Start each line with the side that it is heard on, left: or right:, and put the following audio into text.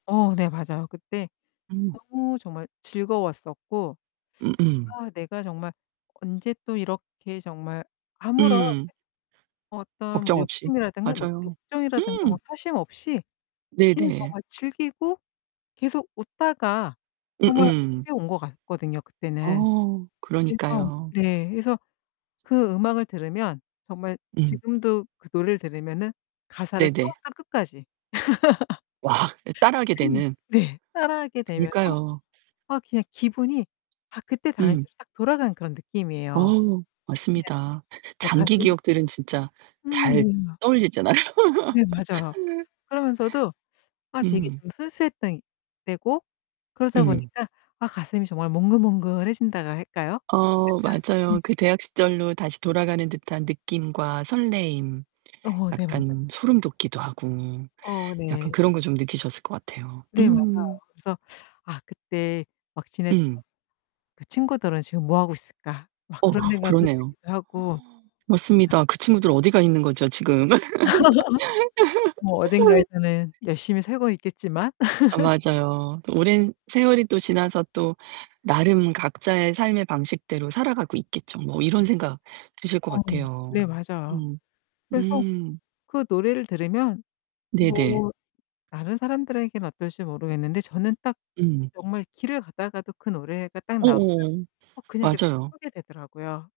left: 어 네, 맞아요. 그때
right: 음.
left: 너무 정말 즐거웠었고
right: 음음.
left: 아 내가 정말 언제 또 이렇게 정말 아무런
right: 음.
left: 어떤 뭐
right: 걱정 없이.
left: 욕심이라든가 네
right: 맞아요.
left: 욕정이라든가 뭐
right: 음.
left: 사심 없이 그냥
right: 네네.
left: 정말 즐기고 계속 웃다가 정말
right: 음음.
left: 집에 온 것 같거든요 그때는.
right: 어,
left: 그래서
right: 그러니까요.
left: 네 그래서 그 음악을 들으면 정말
right: 음.
left: 지금도 그 노래를 들으면은 가사를
right: 네네.
left: 처음부터 끝까지
right: 와, 그 따라하게
left: 그냥
right: 되는.
left: 네 따라하게 되면서
right: 그니까요.
left: 아 그냥 기분이 막 그때
right: 음.
left: 당시로 딱 돌아간 그런
right: 어,
left: 느낌이에요. 그냥
right: 맞습니다.
left: 네
right: 장기
left: 가슴이
right: 기억들은 진짜
left: 음
right: 잘
left: 네 막
right: 떠올리잖아요.
left: 네, 맞아요. 그러면서도 아 되게
right: 음.
left: 좀 순수했던 때고 그러다
right: 음.
left: 보니까 아 가슴이 정말 몽글몽글해진다고 할까요? 약간
right: 어
left: 네.
right: 맞아요. 그 대학 시절로 다시 돌아가는 듯한 느낌과 설레임
left: 어 네, 맞아요.
right: 약간 소름 돋기도 하고
left: 어
right: 약간
left: 네.
right: 그런 거 좀 느끼셨을 것 같아요.
left: 네 맞아요.
right: 음.
left: 그래서 '아 그때 막 지냈던
right: 음.
left: 그 친구들은 지금 뭐하고 있을까?' 막
right: 어
left: 그런 생각도
right: 그러네요.
left: 들기도 하고 [unintelligible]
right: 맞습니다. 그 친구들 어디 가 있는 거죠 지금?
left: 뭐 어딘가에서는 열심히 살고 있겠지만
right: 아 맞아요. '또 오랜 세월이 또 지나서 또 나름 각자의 삶의 방식대로 살아가고 있겠죠.' 뭐 이런 생각 드실 것
left: 어 네,
right: 같아요.
left: 맞아요.
right: 음
left: 그래서
right: 음.
left: 그 노래를 들으면
right: 네네.
left: 뭐 다른 사람들에겐 어떨지 모르겠는데 저는 딱
right: 음.
left: 정말 길을 가다가도 그 노래가 딱 나오면
right: 어어
left: 어 그냥 이렇게
right: 맞아요.
left: 서게 되더라고요.